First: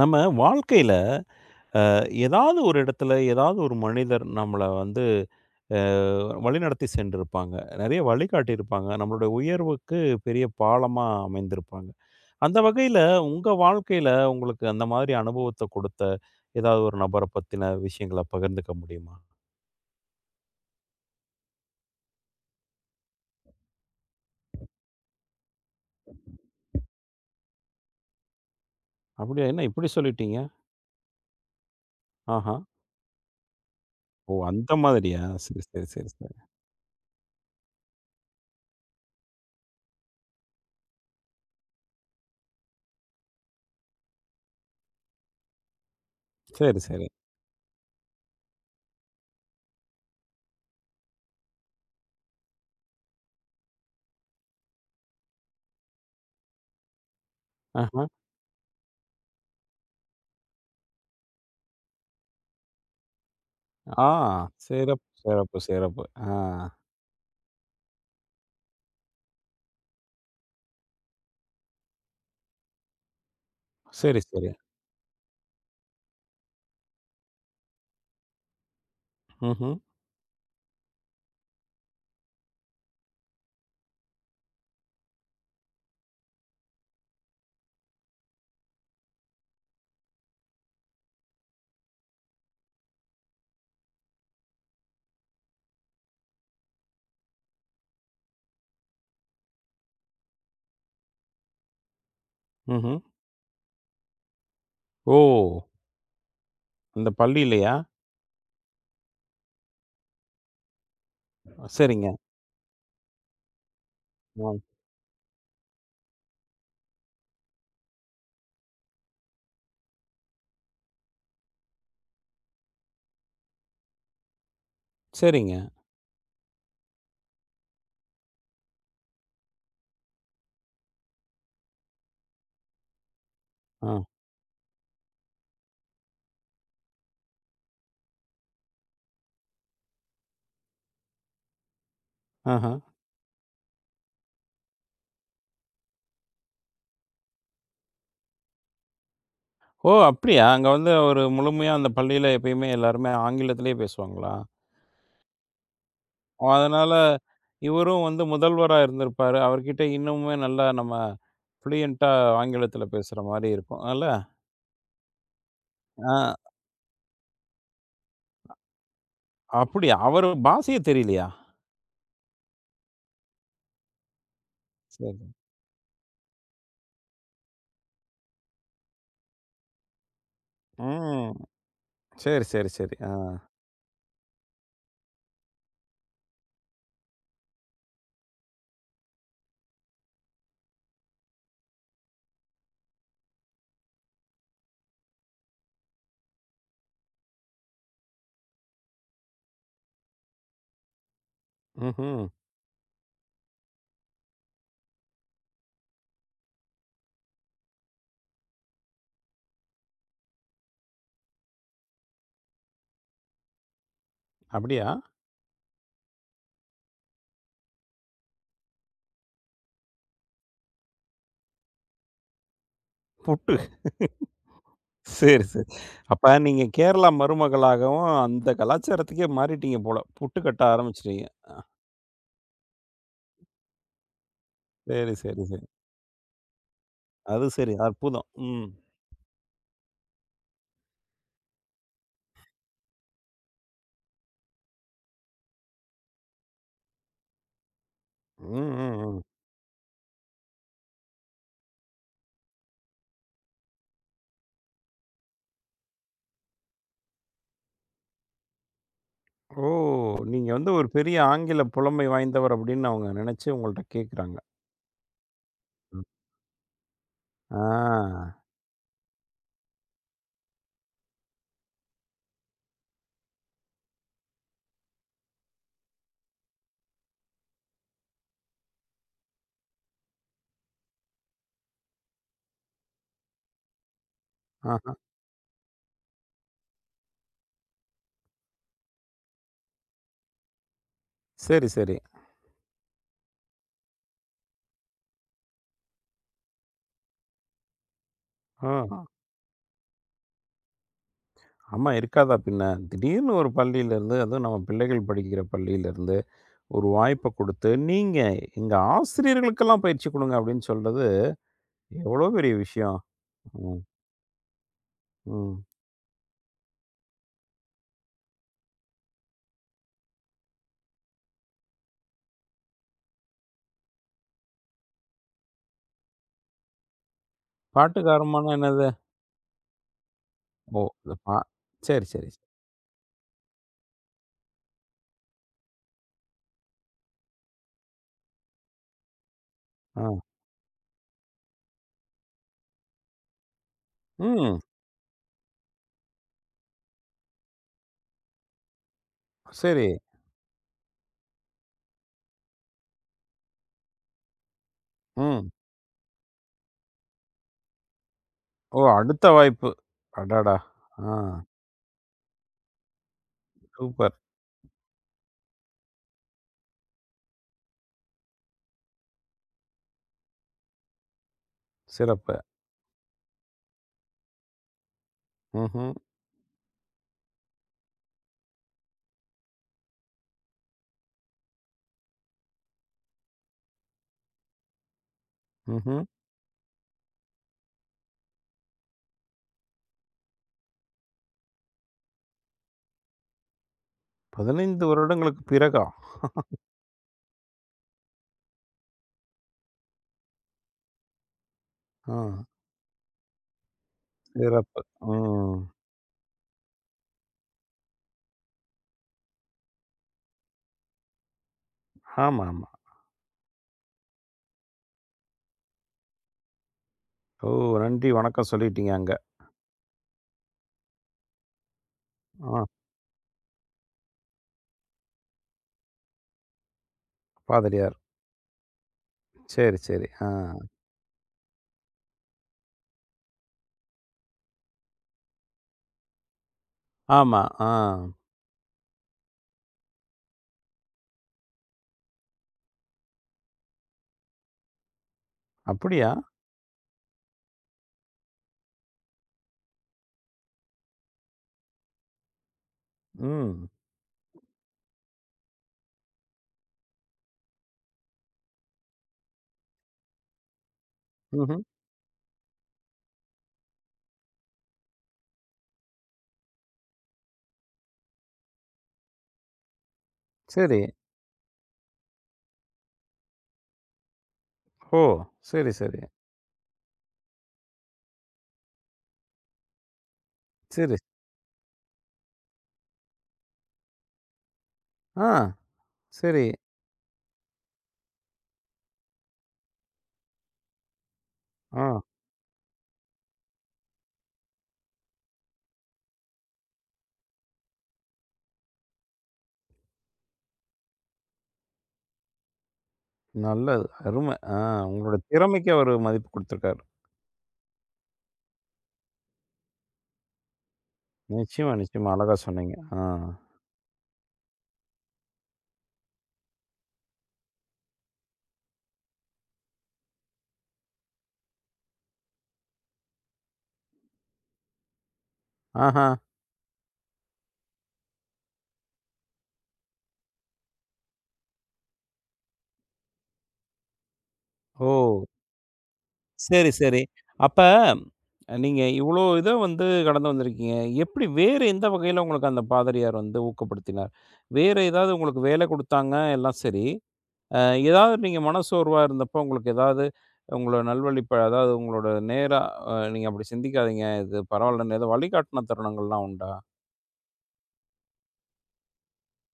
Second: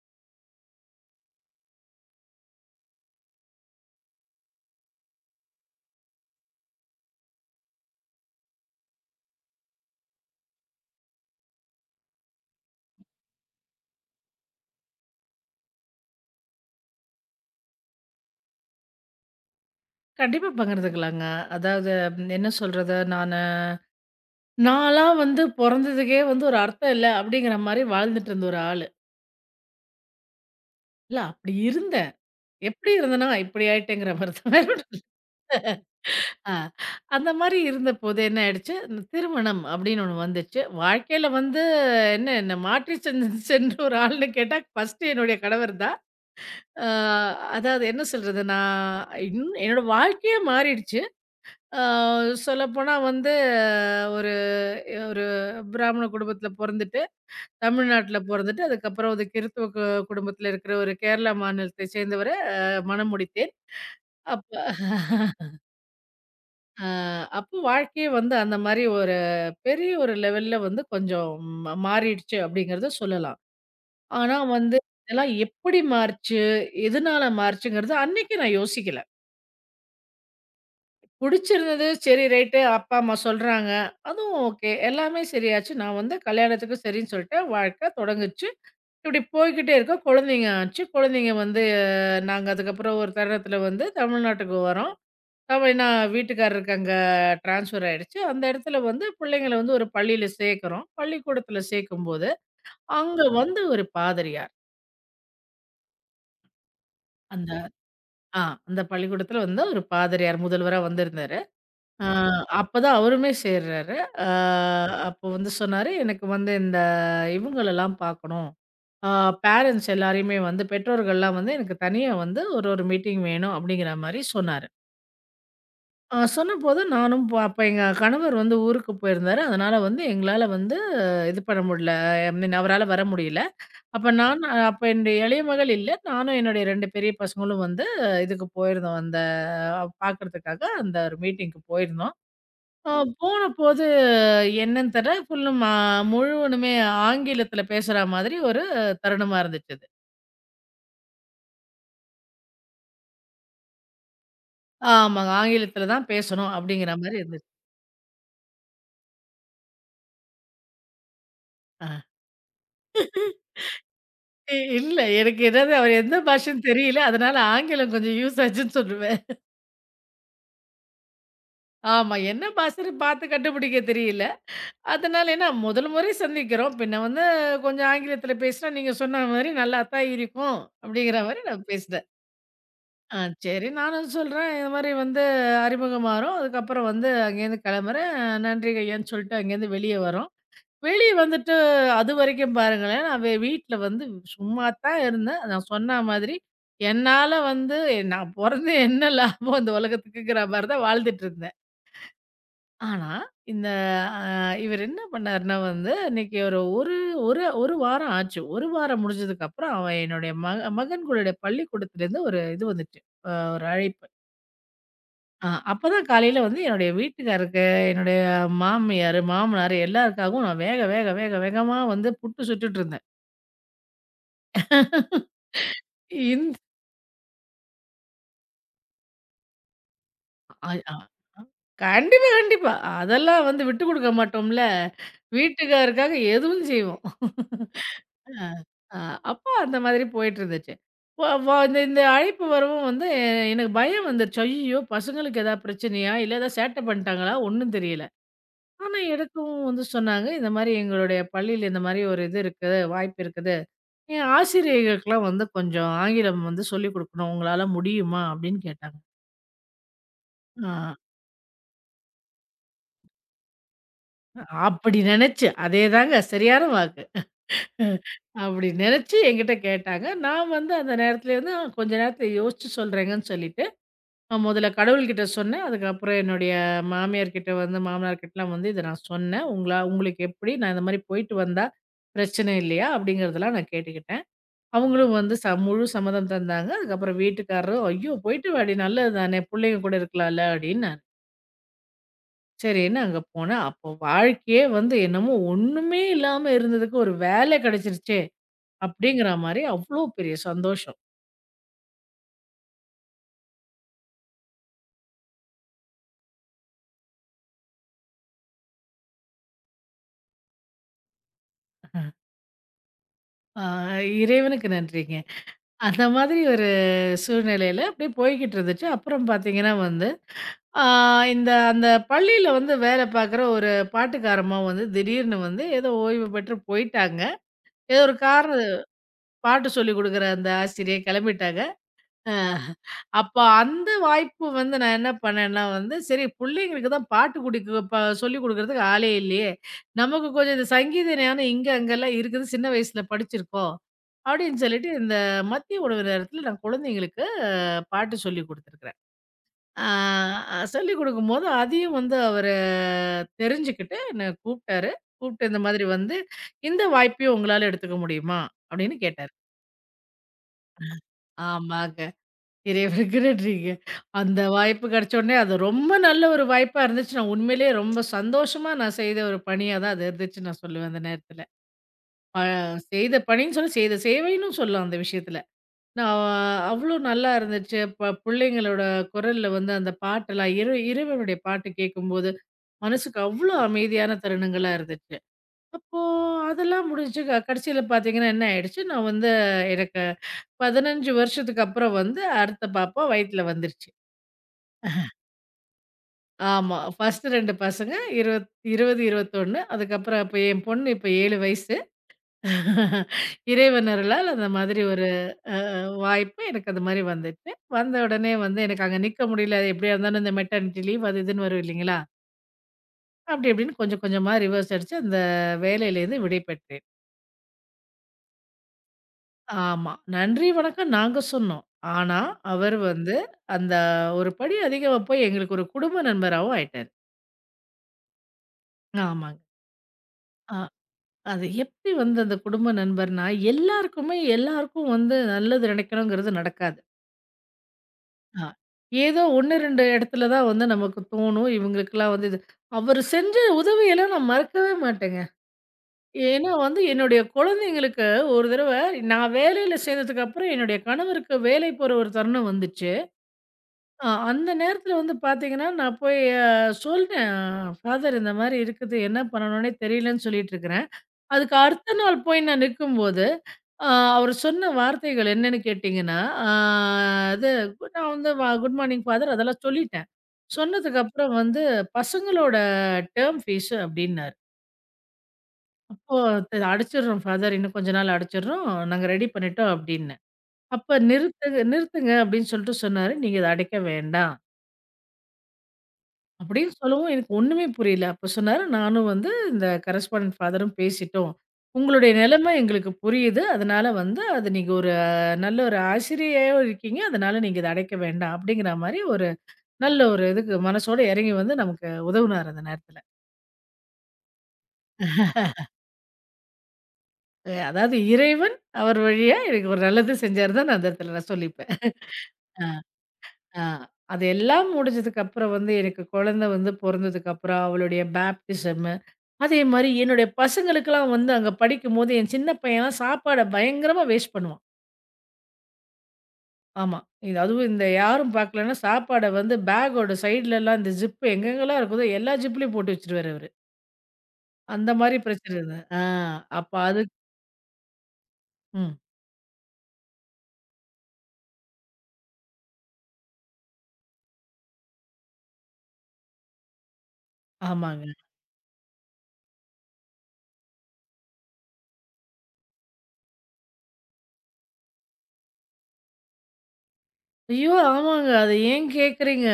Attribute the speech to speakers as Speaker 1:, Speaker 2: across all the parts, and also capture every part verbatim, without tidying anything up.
Speaker 1: நம்ம வாழ்க்கையில ஏதாவது ஒரு இடத்துல, ஏதாவது ஒரு மனிதர் நம்மள வந்து அ வழிநடத்தி சென்றிருப்பாங்க. நெறைய வழிகாட்டியிருப்பாங்க. நம்மளுடைய உயர்வுக்கு பெரிய பாலமா அமைந்திருப்பாங்க. அந்த வகையில உங்க வாழ்க்கையில உங்களுக்கு அந்த மாதிரி அனுபவத்த குடுத்த ஏதாவது ஒரு நபர பத்தின விஷயங்கள பகிர்ந்துக்க முடியுமா?
Speaker 2: கண்டிப்பா பகிர்ந்துக்கலாங்க. அதாவது, ம், என்ன சொல்றது, நானு நான்லாம் வந்து பொறந்ததுக்கே வந்து ஒரு அர்த்தம் இல்ல அப்படிங்கிற மாரி வாழ்ந்துட்டு இருந்த ஒரு ஆளு.
Speaker 1: அப்படியா? என்ன இப்படி சொல்லிட்டீங்க?
Speaker 2: இல்ல, அப்படி இருந்தேன்.
Speaker 1: ஆஹா.
Speaker 2: எப்படி இருந்தேன்னா, இப்படி ஆயிட்டேங்கிற மாரி
Speaker 1: ஓ!
Speaker 2: தான், வேற
Speaker 1: அந்த
Speaker 2: ஒண்ணும் இல்ல.
Speaker 1: மாதிரியா? சரி, சரி, சரி, சரி.
Speaker 2: ஆ அந்த மாரி இருந்தபோது என்ன ஆயிடுச்சு, இந்த திருமணம் அப்படின்னு ஒண்ணு வந்துச்சு. வாழ்க்கையில வந்து என்ன என்ன மாற்றி சென் சென்ற ஒரு ஆள்ன்னு கேட்டா, ஃபர்ஸ்ட்டு என்னுடைய கணவர் தான்.
Speaker 1: சரி,
Speaker 2: அ
Speaker 1: சரி.
Speaker 2: அதாவது, என்ன சொல்றது, நான் இன் என்னோட வாழ்க்கையே மாறிடுச்சு. ஆ சொல்லப்போனா வந்து, ஒரு ஒரு பிராமண குடும்பத்தில பொறந்துட்டு,
Speaker 1: ஆஹா.
Speaker 2: தமிழ்நாட்ல பொறந்துட்டு, அதுக்கப்புறம் ஒரு கிறித்துவ கு குடும்பத்தில இருக்கிற ஒரு கேரளா மாநிலத்தை சேர்ந்தவர அ மணம் முடித்தேன்.
Speaker 1: ஆ.
Speaker 2: அப்ப
Speaker 1: சிறப்பு, சிறப்பு, சிறப்பு. ஆ.
Speaker 2: அ அப்போ வாழ்க்கையே வந்து அந்த மாரி ஒரு பெரிய ஒரு லெவல்ல வந்து கொஞ்சம் ம மாறிடுச்சு அப்படிங்கிறத சொல்லலாம்.
Speaker 1: சரி,
Speaker 2: ஆனா
Speaker 1: சரி.
Speaker 2: வந்து, இதெல்லாம் எப்படி மாறுச்சு? எதனால மாறுச்சுங்கிறது அன்னைக்கு நான் யோசிக்கல.
Speaker 1: ம்ஹ்ம்.
Speaker 2: புடிச்சிருந்தது. சரி, ரைட்டு, அப்பா அம்மா சொல்றாங்க. அதுவும் ஓகே. எல்லாமே சரியாச்சு. நான் வந்து கல்யாணத்துக்கு சரின்னு சொல்லிட்டேன். வாழ்க்கை தொடங்குச்சு. இப்படி போய்க்கிட்டே இருக்கு. குழந்தைங்க ஆச்சு. குழந்தைங்க வந்து, நாங்க அதுக்கப்புறம் ஒரு தருணத்தில வந்து தமிழ்நாட்டுக்கு வரோம். அவ, நான் வீட்டுக்காரருக்கு அங்க ட்ரான்ஸ்ஃபர் ஆயிடுச்சு. அந்த இடத்துல வந்து பிள்ளைங்கள வந்து ஒரு பள்ளியில சேர்க்கிறோம். பள்ளிக்கூடத்தில சேர்க்கும்போது,
Speaker 1: ம்ஹ்ம்.
Speaker 2: அங்க வந்து ஒரு பாதிரியார்.
Speaker 1: ஓ! அந்த
Speaker 2: அந்த
Speaker 1: பள்ளியிலயா?
Speaker 2: ஆ அந்த பள்ளிக்கூடத்தில வந்து ஒரு பாதிரியார் முதல்வரா வந்திருந்தாரு. ஆ
Speaker 1: சரிங்க.
Speaker 2: அப்பதான் அவருமே சேர்றாரு. ஆ
Speaker 1: ஆ.
Speaker 2: அப்போ வந்து சொன்னாரு, "எனக்கு வந்து இந்த இவங்களெல்லாம் பார்க்கணும். ஆ பேரண்ட்ஸ் எல்லாரையுமே வந்து, பெற்றோர்கள்லாம் வந்து எனக்கு தனியா வந்து ஒரு ஒரு மீட்டிங் வேணும்." அப்படிங்கிற மாரி சொன்னாரு.
Speaker 1: சரிங்க.
Speaker 2: ஆ சொன்னபோது நானும் போ அப்ப எங்க கணவர் வந்து ஊருக்கு போயிருந்தாரு. அதனால வந்து, எங்களால வந்து அஹ், இது பண்ண முடியல. ஐ மீன், அவரால வர முடியல.
Speaker 1: ஆ.
Speaker 2: அப்ப நான், அப்ப என்னுடைய இளைய மகள் இல்ல. நானும் என்னுடைய ரெண்டு பெரிய பசங்களும் வந்து அஹ், இதுக்கு போயிருந்தோம். அந்த பார்க்கறதுக்காக அந்த ஒரு மீட்டிங்க்கு போயிருந்தோம்.
Speaker 1: ஆஹ.
Speaker 2: அ போனபோது என்னன்னு தெர்ல. ஃபுல்லும் அ முழுவதுமே ஆங்கிலத்தில பேசுற மாதிரி ஒரு தருணமா இருந்துச்சு அது.
Speaker 1: ஓ! அப்படியா? அங்க வந்து ஒரு முழுமையா அந்த பள்ளியில எப்பயுமே எல்லாருமே ஆங்கிலத்திலேயே பேசுவாங்களா?
Speaker 2: ஆமாங்க. ஆங்கிலத்தில தான் பேசணும்
Speaker 1: அதனால
Speaker 2: அப்படிங்கிற மாரி இருந்துச்சு.
Speaker 1: இவரும் வந்து முதல்வரா இருந்திருப்பாரு. அவர்கிட்ட இன்னுமே நல்லா நம்ம
Speaker 2: ஆ.
Speaker 1: ஃப்ளூயன்ட்டா ஆங்கிலத்தில பேசுற மாரி இருக்கும். அல்ல?
Speaker 2: இ இல்ல, எனக்கு என்னது, அவர்
Speaker 1: ஆ,
Speaker 2: எந்த பாஷன்னு தெரியல. அதனால ஆங்கிலம் கொஞ்சம் யூஸ் ஆச்சுன்னு சொல்லுவேன்.
Speaker 1: அப்படியா? அவரு பாஷையே தெரியலையா?
Speaker 2: ஆமா. என்ன பாஷன்னு பார்த்து கண்டுபிடிக்க தெரியல.
Speaker 1: சரி.
Speaker 2: அதனால, ஏன்னா முதல் முறை சந்திக்கிறோம். பின்ன வந்து கொஞ்சம் ஆங்கிலத்தில பேசினா நீங்க சொன்ன மாரி நல்லா தான் இருக்கும். அப்படிங்கிற
Speaker 1: ம்.
Speaker 2: மாரி நான் பேசினேன்.
Speaker 1: சரி, சரி, சரி. ஆ.
Speaker 2: ஆ, சரி. நானும் சொல்றேன், இது மாரி வந்து அறிமுகம் ஆறோம். அதுக்கப்புறம் வந்து அங்கேருந்து கிளம்புறேன். நன்றிங்க ஐயான்னு சொல்லிட்டு அங்கேருந்து வெளிய வரோம். வெளிய வந்துட்டு அதுவரைக்கும் பாருங்களேன், நான் வே வீட்ல வந்து சும்மா தான் இருந்தேன். நான் சொன்ன மாதிரி, என்னால வந்து நான் பொறந்து என்ன லாபம் இந்த உலகத்துக்குங்கிற மாரி தான் வாழ்ந்துட்டு இருந்தேன்.
Speaker 1: ம்ஹ்ம்.
Speaker 2: ஆனா, இந்த அ இவரு என்ன பண்ணாருன்னா வந்து, இன்னைக்கு ஒரு ஒரு ஒரு ஒரு வாரம் ஆச்சு. ஒரு வாரம் முடிஞ்சதுக்கப்புறம் அவன் என்னுடைய மக மகன்களுடைய பள்ளிக்கூடத்துலேருந்து ஒரு இது வந்துச்சு. அ ஒரு அழைப்பு.
Speaker 1: அப்படியா?
Speaker 2: ஆ அப்பதான் காலையில வந்து என்னுடைய வீட்டுக்காருக்கு, என்னுடைய மாமியாரு, மாமனாரு எல்லாருக்காகவும் நான் வேக வேக வேக வேகமா வந்து புட்டு சுட்டுட்டுருந்தேன்.
Speaker 1: புட்டு. சரி, சரி. அப்ப
Speaker 2: இந்
Speaker 1: நீங்க கேரளா மருமகளாகவும் அந்த கலாச்சாரத்துக்கே மாறிட்டீங்க போல. புட்டு கட்ட
Speaker 2: அ அ
Speaker 1: ஆரம்பிச்சுட்டீங்க.
Speaker 2: அ
Speaker 1: அ
Speaker 2: கண்டிப்பா, கண்டிப்பா. அதெல்லாம் வந்து விட்டு குடுக்க மாட்டோம்ல.
Speaker 1: சரி, சரி, சரி.
Speaker 2: வீட்டுக்காருக்காக எதுவும் செய்வோம்.
Speaker 1: அது சரி. அற்புதம்.
Speaker 2: ஆ,
Speaker 1: ம்.
Speaker 2: ஆ அப்போ அந்த மாதிரி போயிட்டுருந்துச்சு. வ வ இந்த இந்த அழைப்பு வரவும் வந்து எ- எனக்கு பயம் வந்துருச்சு. ஐய்யய்யோ! பசங்களுக்கு ஏதாவது பிரச்சனையா? இல்ல ஏதாவது சேட்டை பண்ணிட்டாங்களா? ஒண்ணும் தெரியல.
Speaker 1: ம், ம்,
Speaker 2: ஆனா,
Speaker 1: ம்.
Speaker 2: எனக்கும் வந்து சொன்னாங்க, இந்த மாரி எங்களுடைய பள்ளியில இந்த மாரி ஒரு இது இருக்குது, வாய்ப்பு இருக்குது. என் ஆசிரியர்களுக்கெல்லாம் வந்து கொஞ்சம் ஆங்கிலம் வந்து சொல்லிக் குடுக்கணும். உங்களால முடியுமா? அப்டின்னு கேட்டாங்க.
Speaker 1: ஓ! நீங்க வந்து
Speaker 2: ஆ
Speaker 1: ஒரு பெரிய ஆங்கில புலமை வாய்ந்தவர் அப்படின்னு அவங்க நினைச்சு உங்கள்ட்ட கேட்குறாங்க.
Speaker 2: அப்படி நெனச்சு,
Speaker 1: ம்.
Speaker 2: அதேதாங்க சரியான வாக்கு.
Speaker 1: ஆ.
Speaker 2: அப்படி நெனச்சு என்கிட்ட கேட்டாங்க. நான் வந்து அந்த நேரத்துல வந்து, "ஆ, கொஞ்ச நேரத்துல யோசிச்சு சொல்றேங்கன்னு சொல்லிட்டு, நான் முதல்ல கடவுள்கிட்ட சொன்னேன். அதுக்கப்புறம் என்னுடைய மாமியார் கிட்ட வந்து மாமனார் கிட்டலாம் வந்து இத நான் சொன்னேன். உங்களா, உங்களுக்கு எப்படி? நான் இந்த மாரி போயிட்டு வந்தா பிரச்சனை இல்லையா? அப்படிங்கிறதெல்லாம் நான் கேட்டுக்கிட்டேன்.
Speaker 1: ஆஹா.
Speaker 2: அவங்களும் வந்து ச முழு சம்மதம் தந்தாங்க. அதுக்கப்புறம் வீட்டுக்காரரும், "ஐயோ! போயிட்டு வாடி, நல்லது தானே! புள்ளைங்க கூட இருக்கலாம்ல" அப்படின்னாரு.
Speaker 1: சரி, சரி.
Speaker 2: சரின்னு அங்க போனேன். அப்போ வாழ்க்கையே வந்து என்னமோ ஒண்ணுமே இல்லாம இருந்ததுக்கு ஒரு வேலை கிடைச்சிருச்சே!
Speaker 1: ஆ.
Speaker 2: அப்படிங்கிற மாரி அவ்ளோ பெரிய சந்தோஷம்.
Speaker 1: ஆமா இருக்காதா பின்ன? திடீர்னு ஒரு பள்ளியிலேருந்து, அதுவும் நம்ம பிள்ளைகள் படிக்கிற பள்ளியிலேருந்து ஒரு வாய்ப்ப குடுத்து, நீங்க எங்க ஆசிரியர்களுக்கெல்லாம் பயிற்சி குடுங்க அப்படின்னு சொல்றது எவ்வளோ பெரிய விஷயம்.
Speaker 2: ஆ
Speaker 1: ம்,
Speaker 2: இறைவனுக்கு நன்றிங்க.
Speaker 1: ம்.
Speaker 2: அந்த மாதிரி ஒரு சூழ்நிலையில அப்படியே போய்க்கிட்டு இருந்துச்சு. அப்புறம் பார்த்தீங்கன்னா வந்து, ஆ இந்த அந்த பள்ளியில வந்து வேலை பார்க்குற ஒரு பாட்டுக்காரம்மா வந்து திடீர்னு வந்து ஏதோ ஓய்வு பெற்று போயிட்டாங்க. ஏதோ ஒரு
Speaker 1: பாட்டுக்காரம்மான்னா
Speaker 2: காரண
Speaker 1: என்னது?
Speaker 2: பாட்டு சொல்லிக் குடுக்குற அந்த
Speaker 1: ஓ!
Speaker 2: ஆசிரியை
Speaker 1: இந்த பா
Speaker 2: கெளம்பிட்டாங்க.
Speaker 1: சரி, சரி.
Speaker 2: அ அப்ப அந்த வாய்ப்பு வந்து நான் என்ன பண்ணேன்னா வந்து, சரி, புள்ளைங்களுக்கு தான் பாட்டு குடிக்க ப சொல்லிக் குடுக்குறதுக்கு ஆளே இல்லையே!
Speaker 1: ஆ.
Speaker 2: நமக்கு கொஞ்சம் இந்த சங்கீத ஞானம் இங்க, அங்கலாம் இருக்குது. சின்ன வயசுல படிச்சிருக்கோம். அப்படின்னு
Speaker 1: ம்.
Speaker 2: சொல்லிட்டு இந்த மதிய உணவு நேரத்துல நான் குழந்தைங்களுக்கு அ பாட்டு சொல்லிக் குடுத்துருக்கிறேன். ஆ
Speaker 1: சரி.
Speaker 2: சொல்லிக் குடுக்கும்போது அதையும் வந்து அவரு தெரிஞ்சுக்கிட்டு என்ன கூப்ட்டாரு. கூப்ட்டு
Speaker 1: ம்.
Speaker 2: இந்த மாதிரி வந்து, "இந்த வாய்ப்பையும் உங்களால எடுத்துக்க முடியுமா?"
Speaker 1: ஓ!
Speaker 2: அப்படின்னு
Speaker 1: அடுத்த
Speaker 2: கேட்டாரு.
Speaker 1: வாய்ப்பு. அடடா! ஆ.
Speaker 2: ஆமாங்க. இறைவனுக்கு நன்றிங்க.
Speaker 1: சூப்பர்.
Speaker 2: அந்த வாய்ப்பு கிடைச்ச உடனே அது ரொம்ப நல்ல ஒரு வாய்ப்பா இருந்துச்சு. நான் உண்மையிலேயே ரொம்ப சந்தோஷமா நான் செய்த ஒரு பணியா தான் அது இருந்துச்சு நான் சொல்லுவேன் அந்த நேரத்தில.
Speaker 1: சிறப்பு.
Speaker 2: அ செய்த பணின்னு சொல்ல, செய்த சேவைன்னு சொல்லலாம் அந்த விஷயத்தில.
Speaker 1: ம்ஹ்ம்,
Speaker 2: நான் அவ்ளோ நல்லா இருந்துச்சு. ப பிள்ளைங்களோட குரல்ல வந்து அந்த பாட்டெல்லாம் இறை இறைவனுடைய பாட்டு கேட்கும்போது, மனசுக்கு அவ்ளோ அமைதியான தருணங்களா இருந்துச்சு. அப்போ
Speaker 1: ம்ஹ்ம்.
Speaker 2: அதெல்லாம் முடிஞ்சு க கடைசியில பார்த்தீங்கன்னா என்ன ஆயிடுச்சு, நான் வந்து எனக்கு பதினஞ்சு வருஷத்துக்கு அப்புறம் வந்து அடுத்த பாப்பா வயித்துல வந்துருச்சு.
Speaker 1: பதினைந்து வருடங்களுக்கு பிறகா?
Speaker 2: ஆமா. ஃபர்ஸ்ட்டு ரெண்டு பசங்க. இருபது இருபது, இருபத்தி ஒன்று. அதுக்கப்புறம் இப்ப என் பொண்ணு இப்ப ஏழு வயசு.
Speaker 1: ஆ.
Speaker 2: இறைவன் அருளால் அந்த
Speaker 1: சிறப்பு.
Speaker 2: மாதிரி ஒரு
Speaker 1: ம்.
Speaker 2: அ வாய்ப்பு எனக்கு அது மாரி வந்துச்சு. வந்த உடனே வந்து எனக்கு அங்க நிக்க முடியல. எப்படியா இருந்தாலும் இந்த மெட்டர்னிட்டி லீவ் அது இதுன்னு வரும் இல்லைங்களா?
Speaker 1: ஆமாமா.
Speaker 2: அப்படி இப்படின்னு கொஞ்சம் கொஞ்சமா ரிவர்ஸ் அடிச்சு அந்த வேலையிலேருந்து விடை பெற்றேன்.
Speaker 1: ஓ! நன்றி, வணக்கம் சொல்லிட்டீங்க அங்க.
Speaker 2: ஆமா. நன்றி வணக்கம் நாங்க சொன்னோம். ஆனா,
Speaker 1: ஆ.
Speaker 2: அவர் வந்து அந்த ஒரு படி அதிகமா போய் எங்களுக்கு ஒரு குடும்ப நண்பராவும் ஆயிட்டாரு.
Speaker 1: பாதிரியார்.
Speaker 2: ஆமாங்க.
Speaker 1: சரி, சரி. ஆ.
Speaker 2: அது எப்படி வந்து அந்த குடும்ப நண்பர்னா, எல்லாருக்குமே எல்லாருக்கும் வந்து நல்லது நினைக்கணுங்கிறது நடக்காது.
Speaker 1: ஆமா. ஆ.
Speaker 2: ஆ. ஏதோ ஒண்ணு, ரெண்டு இடத்துல தான் வந்து நமக்கு தோணும். இவங்களுக்கெல்லாம் வந்து இது. அவரு செஞ்ச உதவியெல்லாம் நான் மறக்கவே மாட்டேங்க.
Speaker 1: அப்படியா?
Speaker 2: ஏன்னா வந்து, என்னுடைய குழந்தைங்களுக்கு ஒரு தடவ நான் வேலையில சேர்ந்ததுக்கு அப்புறம் என்னுடைய கணவருக்கு வேலை போற ஒரு தருணம் வந்துச்சு.
Speaker 1: ம்.
Speaker 2: அ அந்த நேரத்துல வந்து பார்த்தீங்கன்னா, நான் போய் அ சொல்ட்டேன், "ஃபாதர், இந்த மாரி இருக்குது. என்ன பண்ணணும்னே தெரியலன்னு" சொல்லிட்டு இருக்கிறேன். அதுக்கு
Speaker 1: ம்ஹ்ம்.
Speaker 2: அடுத்த நாள் போய் நான் நிக்கும்போது, ஆ அவர் சொன்ன வார்த்தைகள் என்னன்னு கேட்டீங்கன்னா, ஆ அது, நான் வந்து வ குட் மார்னிங் ஃபாதர் அதெல்லாம் சொல்லிட்டேன்.
Speaker 1: சரி.
Speaker 2: சொன்னதுக்கு அப்புறம் வந்து பசங்களோட டெர்ம் ஃபீஸ் அப்டின்னாரு.
Speaker 1: ஓ! சரி, சரி.
Speaker 2: அப்போ "த- அடைச்சிடுறோம் ஃபாதர், இன்னும் கொஞ்ச நாள் அடைச்சிடுறோம். நாங்க ரெடி பண்ணிட்டோம் அப்டின்னேன்.
Speaker 1: சரி.
Speaker 2: அப்ப நிறுத்துங்க நிறுத்துங்க அப்டின்னு சொல்லிட்டு சொன்னாரு. நீங்க இத அடைக்க வேண்டாம்.
Speaker 1: ஆ. சரி.
Speaker 2: அப்படின்னு சொல்லவும் எனக்கு ஒண்ணுமே புரியல. அப்ப சொன்னாரு, "நானும் வந்து இந்த கரஸ்பாண்டன்ட் ஃபாதரும் பேசிட்டோம்.
Speaker 1: ஆ.
Speaker 2: உங்களுடைய நிலைமை எங்களுக்கு புரியுது. அதனால வந்து அது, நீங்க ஒரு அஹ், நல்ல ஒரு ஆசிரியையாவும் இருக்கீங்க. அதனால நீங்க இத அடைக்க வேண்டாம்." அப்படிங்கிற மாரி ஒரு நல்ல ஒரு இதுக்கு மனசோட இறங்கி வந்து நமக்கு உதவுனாரு அந்த நேரத்துல.
Speaker 1: நல்லது. அருமை. ஆ. உங்களோட திறமைக்கு அவரு மதிப்பு குடுத்துருக்காரு.
Speaker 2: அ அதாவது இறைவன் அவர் வழியா எனக்கு ஒரு நல்லது செஞ்சாரு தான் நான் அந்த இடத்துல நான் சொல்லிப்பேன்.
Speaker 1: நிச்சயமா, நிச்சயமா. அழகா
Speaker 2: ஆ,
Speaker 1: சொன்னீங்க. ஆ.
Speaker 2: ஆ. அது எல்லாம் முடிஞ்சதுக்கு அப்புறம் வந்து எனக்கு குழந்தை வந்து பொறந்ததுக்கு அப்புறம் அவளுடைய பேப்டிசம், அதே மாரி என்னுடைய பசங்களுக்கெல்லாம் வந்து அங்க படிக்கும்போது, என் சின்ன பையன்லாம் சாப்பாட பயங்கரமா வேஸ்ட் பண்ணுவான்.
Speaker 1: ஆஹா.
Speaker 2: ஆமா. இது, அதுவும் இந்த, யாரும் பார்க்கலன்னா, சாப்பாட வந்து பேக்கோட சைட்லலாம் இந்த ஜிப் எங்கெங்கலாம் இருக்குதோ, எல்லா ஜிப்லயும் போட்டு வச்சுருவாரு அவரு. அந்த மாரி
Speaker 1: ஓ!
Speaker 2: பிரச்சனை இருந்தது. ஆ
Speaker 1: சரி,
Speaker 2: அப்ப அது,
Speaker 1: சரி. அப்ப நீங்க
Speaker 2: ம்.
Speaker 1: இவ்ளோ இத வந்து கடந்து வந்திருக்கீங்க. எப்படி வேற எந்த வகையில உங்களுக்கு அந்த பாதிரியார் வந்து ஊக்கப்படுத்தினார்? வேற ஏதாவது உங்களுக்கு வேலை குடுத்தாங்க, எல்லாம் சரி. அ
Speaker 2: ஆமாங்க.
Speaker 1: ஏதாவது நீங்க மனச்சோர்வா இருந்தப்போ உங்களுக்கு ஏதாவது உங்கள நல்வழிப்ப அதாவது உங்களோட நேரா அ நீங்க அப்படி சிந்திக்காதீங்க. இது பரவாயில்லன்னு ஏதோ வழிகாட்டுன தருணங்கள்லாம் உண்டா?
Speaker 2: ஐயோ! ஆமாங்க. அத ஏன் கேட்குறீங்க?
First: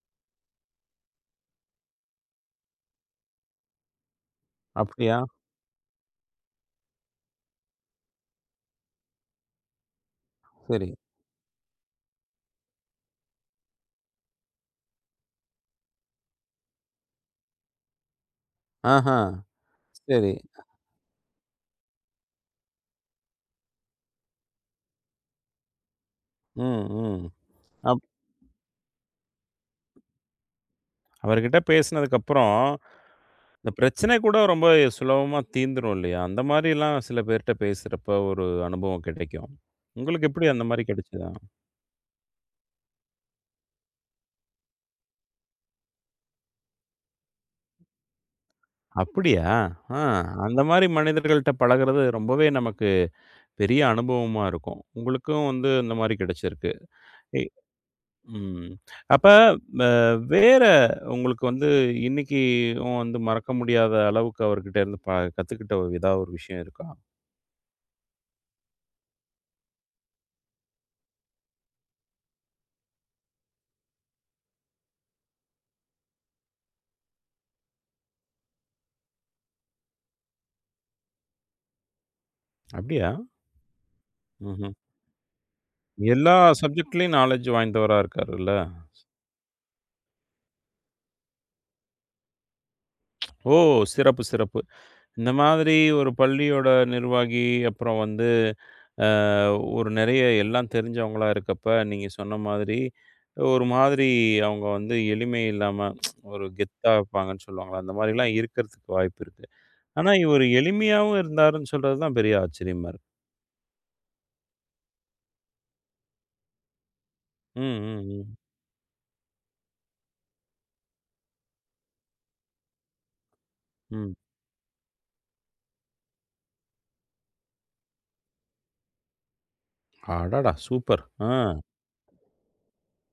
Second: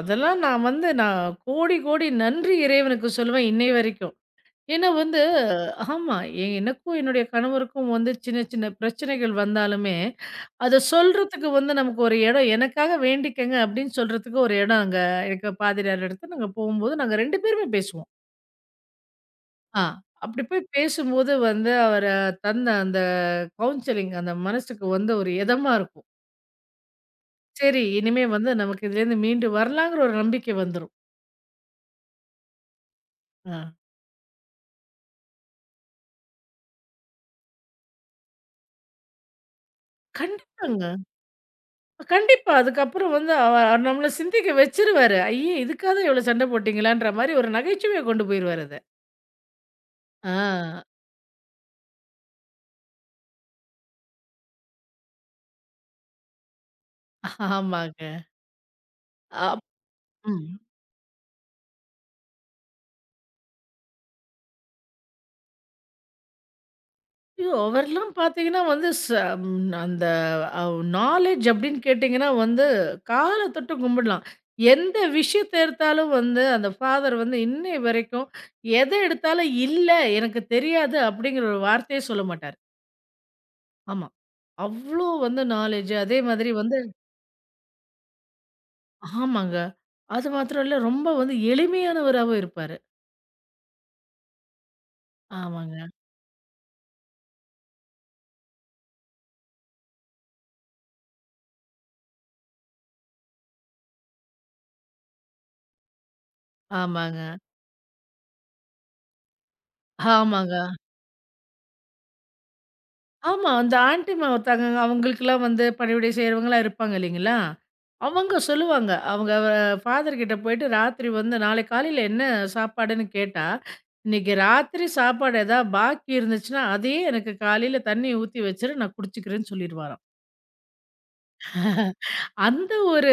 Speaker 2: அதெல்லாம் நான் வந்து, நான் கோடி கோடி நன்றி இறைவனுக்கு சொல்லுவேன் இன்னை வரைக்கும். ஏன்னா
Speaker 1: அப்படியா?
Speaker 2: வந்து, ஆமா, எ எனக்கும் என்னுடைய கணவருக்கும் வந்து சின்ன சின்ன பிரச்சனைகள் வந்தாலுமே, அத
Speaker 1: சரி.
Speaker 2: சொல்றதுக்கு வந்து நமக்கு ஒரு இடம், எனக்காக வேண்டிக்கங்க அப்படின்னு சொல்றதுக்கு ஒரு இடம் அங்க எங்க பாதிரியார் இடத்துல நாங்க போகும்போது நாங்க ரெண்டு பேருமே பேசுவோம்.
Speaker 1: ஆஹா.
Speaker 2: ஆ.
Speaker 1: சரி.
Speaker 2: அப்படி போய் பேசும்போது வந்து அவர் தந்த அந்த கவுன்சிலிங் அந்த மனசுக்கு வந்து ஒரு இதமா இருக்கும்.
Speaker 1: ம், ம்.
Speaker 2: சரி,
Speaker 1: அப்
Speaker 2: இனிமே வந்து நமக்கு இதுலேருந்து மீண்டு வரலாங்கிற ஒரு நம்பிக்கை வந்துரும்.
Speaker 1: அவர்கிட்ட பேசினதுக்கப்புறம்,
Speaker 2: ஆ.
Speaker 1: இந்த பிரச்சனை கூட ரொம்ப சுலபமா தீந்துரும் இல்லையா? அந்த மாரிலாம் சில பேர்ட்ட பேசுறப்ப ஒரு அனுபவம் கிடைக்கும். உங்களுக்கு எப்படி அந்த மாரி
Speaker 2: கண்டிப்பாங்க.
Speaker 1: கிடைச்சதா?
Speaker 2: கண்டிப்பா. அதுக்கப்புறம் வந்து அவ நம்மள சிந்திக்க வச்சுருவாரு. ஐயே! இதுக்காக தான் இவ்வளோ சண்டை போட்டீங்களான்ற மாரி ஒரு நகைச்சுவையா கொண்டு போயிருவாரு அத.
Speaker 1: அப்படியா? ஆ.
Speaker 2: ஆ
Speaker 1: அந்த மாரி மனிதர்கள்ட்ட பழகுறது ரொம்பவே நமக்கு பெரிய அனுபவமா இருக்கும். உங்களுக்கும் வந்து இந்த மாரி கிடைச்சிருக்கு. எ
Speaker 2: ஆமாங்க.
Speaker 1: ம். அப்ப
Speaker 2: அப்
Speaker 1: அ
Speaker 2: ம்.
Speaker 1: வேற உங்களுக்கு வந்து இன்னைக்கும் வந்து மறக்க முடியாத அளவுக்கு அவர்கிட்ட இருந்து ப கத்துக்கிட்ட ஒரு ஏதாவது ஒரு விஷயம் இருக்கா?
Speaker 2: ஐயோ! அவர்லாம் பார்த்தீங்கன்னா வந்து, ச ம் அந்த அவ் நாலேட்ஜ் அப்படின்னு கேட்டீங்கன்னா வந்து கால தொட்டு கும்பிடலாம். எந்த விஷயத்த எடுத்தாலும் வந்து அந்த ஃபாதர் வந்து இன்னை வரைக்கும், எத எடுத்தாலும் இல்ல, எனக்கு தெரியாது அப்படிங்கிற ஒரு வார்த்தையே சொல்ல மாட்டாரு.
Speaker 1: அப்படியா?
Speaker 2: ஆமா.
Speaker 1: ம்ஹ்ம்.
Speaker 2: அவ்ளோ வந்து நாலேட்ஜ் அதே
Speaker 1: எல்லா
Speaker 2: மாதிரி வந்து,
Speaker 1: சப்ஜெக்ட்லயும் நாலெட்ஜ் வாய்ந்தவரா இருக்காருல்ல.
Speaker 2: ஆமாங்க. அது மாத்திரம் இல்ல, ரொம்ப வந்து எளிமையானவராவும் இருப்பாரு.
Speaker 1: ஓ! சிறப்பு, சிறப்பு. இந்த மாதிரி
Speaker 2: ஆமாங்க,
Speaker 1: ஒரு பள்ளியோட நிர்வாகி, அப்புறம் வந்து அ ஒரு நெறைய எல்லாம் தெரிஞ்சவங்களா இருக்கப்ப, நீங்க சொன்ன மாதிரி ஒரு மாதிரி அவங்க வந்து எளிமை இல்லாம ஒரு கெத்தா
Speaker 2: ஆமாங்க,
Speaker 1: இருப்பாங்கன்னு சொல்லுவாங்கல்ல, அந்த மாரிலாம் இருக்கிறதுக்கு வாய்ப்பு இருக்கு. ஆனா இவரு
Speaker 2: ஆமாங்க.
Speaker 1: எளிமையாவும் இருந்தாருன்னு சொல்றது தான் பெரிய ஆச்சரியமா இருக்கு.
Speaker 2: ஆமா, அந்த ஆன்டிமா ஒருத்தங்க அவங்களுக்கெல்லாம் வந்து பணிவிடை செய்றவங்கலாம் இருப்பாங்க இல்லைங்களா?
Speaker 1: ம், ம், ம்,
Speaker 2: அவங்க சொல்லுவாங்க. அவங்க ஃபாதர் கிட்ட போயிட்டு ராத்திரி வந்து நாளைக்கு காலையில என்ன சாப்பாடுன்னு கேட்டா,
Speaker 1: ம்.
Speaker 2: "இன்னைக்கு ராத்திரி சாப்பாடு ஏதாவது பாக்கி இருந்துச்சுன்னா, அதையே எனக்கு காலையில தண்ணி ஊத்தி வச்சுரு, நான் குடிச்சுக்கிறேன்னு" சொல்லிருவாராம்.
Speaker 1: அடடா! சூப்பர். ஆ.
Speaker 2: அந்த ஒரு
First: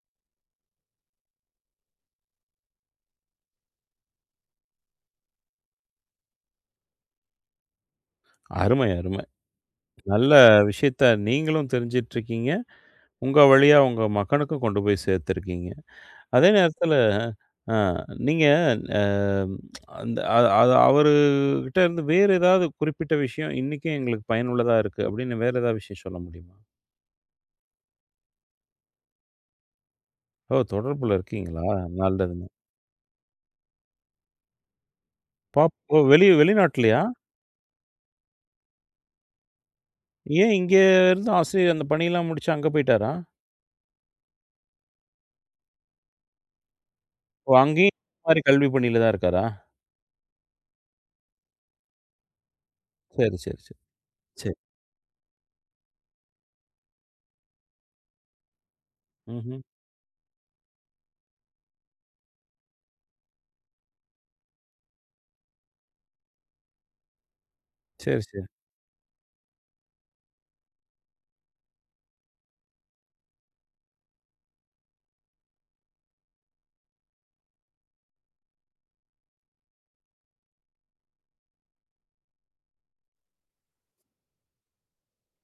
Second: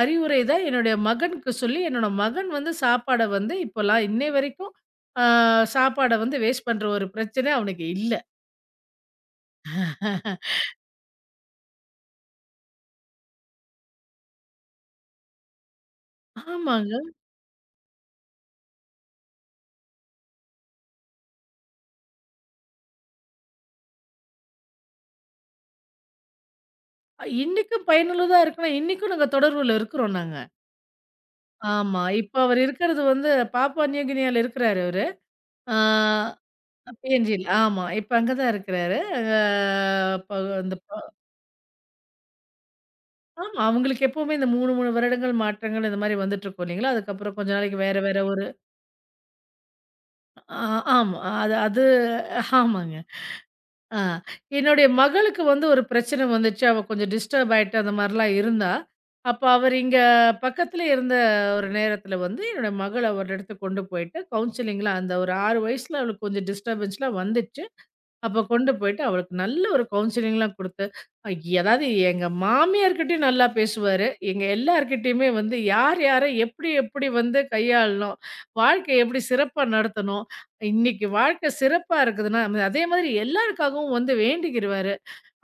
Speaker 2: அறிவுரை தான் என்னுடைய மகனுக்கு சொல்லி, என்னோட மகன் வந்து சாப்பாட வந்து இப்போலாம் இன்னை வரைக்கும் அ சாப்பாட வந்து வேஸ்ட் பண்ற ஒரு பிரச்சனை அவனுக்கு இல்ல.
Speaker 1: அருமை, அருமை. நல்ல விஷயத்த நீங்களும் தெரிஞ்சிட்டு இருக்கீங்க. உங்க வழியா உங்க மகனுக்கும் கொண்டு போய் சேர்த்துருக்கீங்க. அதே நேரத்தில
Speaker 2: ஆமாங்க.
Speaker 1: அ நீங்க அ அந்த அ அது அவருகிட்ட இருந்து வேறு ஏதாவது குறிப்பிட்ட விஷயம் இன்னைக்கும் எங்களுக்கு பயனுள்ளதா இருக்கு அப்படின்னு வேற ஏதாவது விஷயம் சொல்ல முடியுமா?
Speaker 2: இன்னைக்கும் பயனுள்ளதா இருக்குன்னா, இன்னைக்கும் நாங்க தொடர்புல இருக்கிறோம் நாங்க.
Speaker 1: ஓ! தொடர்புல இருக்கீங்களா?
Speaker 2: ஆமா. இப்ப
Speaker 1: நல்லதுங்க.
Speaker 2: அவர் இருக்கிறது வந்து பாப்புவா நியூ கினியால இருக்கிறாரு அவரு.
Speaker 1: பாப்
Speaker 2: ஆ
Speaker 1: ஓ! வெளி வெளிநாட்லயா?
Speaker 2: பிஎன்ஜில ஆமா. இப்ப அங்க தான் இருக்கிறாரு. அ இப்ப
Speaker 1: ஏன்
Speaker 2: அந்த
Speaker 1: இங்க
Speaker 2: ப
Speaker 1: இருந்து ஆசிரியர் அந்த பணியெல்லாம் முடிச்சு அங்க போயிட்டாரா?
Speaker 2: ஆமா. அவங்களுக்கு எப்பவுமே இந்த மூணு மூணு வருடங்கள் மாற்றங்கள் இந்த மாரி வந்துட்டுருக்கும் இல்லைங்களா? அதுக்கப்புறம்
Speaker 1: ஓ!
Speaker 2: கொஞ்ச நாளைக்கு
Speaker 1: அங்கேயும்
Speaker 2: வேற, வேற
Speaker 1: இந்த மாரி
Speaker 2: ஒரு,
Speaker 1: கல்வி பணியில தான் இருக்காரா?
Speaker 2: ஆ ஆமா. அது அது ஆமாங்க.
Speaker 1: சரி, சரி, சரி,
Speaker 2: ஆ
Speaker 1: சரி.
Speaker 2: என்னுடைய மகளுக்கு வந்து ஒரு பிரச்சனை வந்துச்சு. அவ கொஞ்சம் டிஸ்டர்ப் ஆயிட்டு அந்த மாரிலாம் இருந்தா, அப்ப
Speaker 1: ம்ஹ்ம்.
Speaker 2: அவர் இங்க பக்கத்திலே இருந்த ஒரு நேரத்தில வந்து என்னோட மகள ஒரு இடத்துக்கு கொண்டு போயிட்டு கவுன்சிலிங்லாம், அந்த ஒரு ஆறு வயசுல அவளுக்கு கொஞ்சம் டிஸ்டர்பன்ஸ்லாம் வந்துச்சு.
Speaker 1: சரி, சரி.
Speaker 2: அப்ப கொண்டு போயிட்டு அவளுக்கு நல்ல ஒரு கவுன்சிலிங்லாம் குடுத்து, அதாவது எங்க மாமியார்கிட்டயும் நல்லா பேசுவாரு. எங்க எல்லார்கிட்டயுமே வந்து, யார் யார எப்படி எப்படி வந்து கையாளணும்? வாழ்க்கைய எப்படி சிறப்பா நடத்தணும்? இன்னைக்கு வாழ்க்கை சிறப்பா இருக்குதுன்னா, அந்த அதே மாதிரி எல்லாருக்காகவும் வந்து வேண்டிக்கிருவாரு.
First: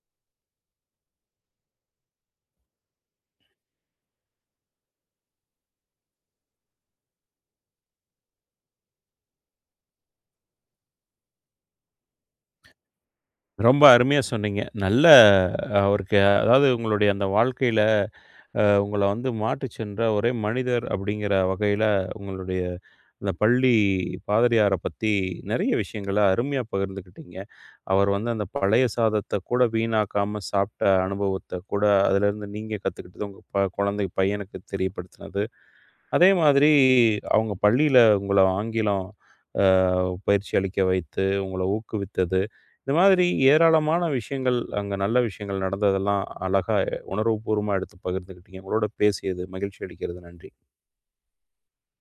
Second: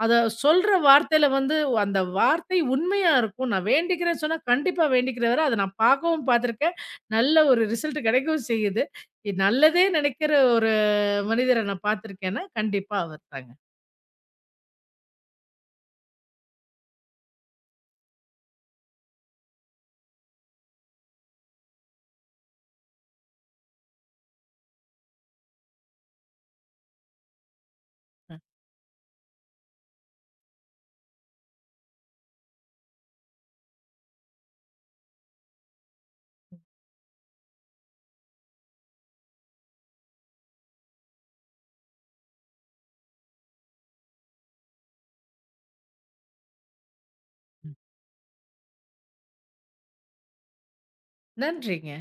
Speaker 2: அத சொல்ற வார்த்தையில வந்து அந்த வார்த்தை உண்மையா இருக்கும். நான் வேண்டிக்கிறேன்னு சொன்னா கண்டிப்பா வேண்டிக்கிறவரு. அத நான் பார்க்கவும் பார்த்துருக்கேன். நல்ல ஒரு ரிசல்ட் கிடைக்கவும் செய்யுது. இது நல்லதே நினைக்கிற ஒரு மனிதரை நான் பார்த்துருக்கேன்னா, கண்டிப்பா அவர் தாங்க.
Speaker 1: ரொம்ப அருமையா சொன்னீங்க. நல்ல அஹ், அவருக்கு அதாவது உங்களுடைய அந்த வாழ்க்கையில அ உங்கள வந்து மாற்றிச் சென்ற ஒரே மனிதர் அப்படிங்கிற வகையில உங்களுடைய அந்த பள்ளி பாதிரியார பத்தி நெறைய விஷயங்கள அருமையா பகிர்ந்துக்கிட்டீங்க. அவர் வந்து அந்த பழைய சாதத்த கூட வீணாக்காம சாப்பிட்ட அனுபவத்த கூட அதிலிருந்து நீங்க கத்துக்கிட்டது உங்க ப குழந்தை பையனுக்கு தெரியப்படுத்தினது. அதே மாதிரி அவங்க பள்ளியில உங்கள ஆங்கிலம் அ பயிற்சி அளிக்க வைத்து, உங்கள ஊக்குவித்தது. இந்த மாதிரி ஏராளமான விஷயங்கள், அங்க நல்ல விஷயங்கள் நடந்ததெல்லாம் அழகா உணர்வுபூர்வமா எடுத்து பகிர்ந்துக்கிட்டீங்க. உங்களோட பேசியது மகிழ்ச்சி அளிக்கிறது. நன்றி.
Speaker 2: நன்றிங்க.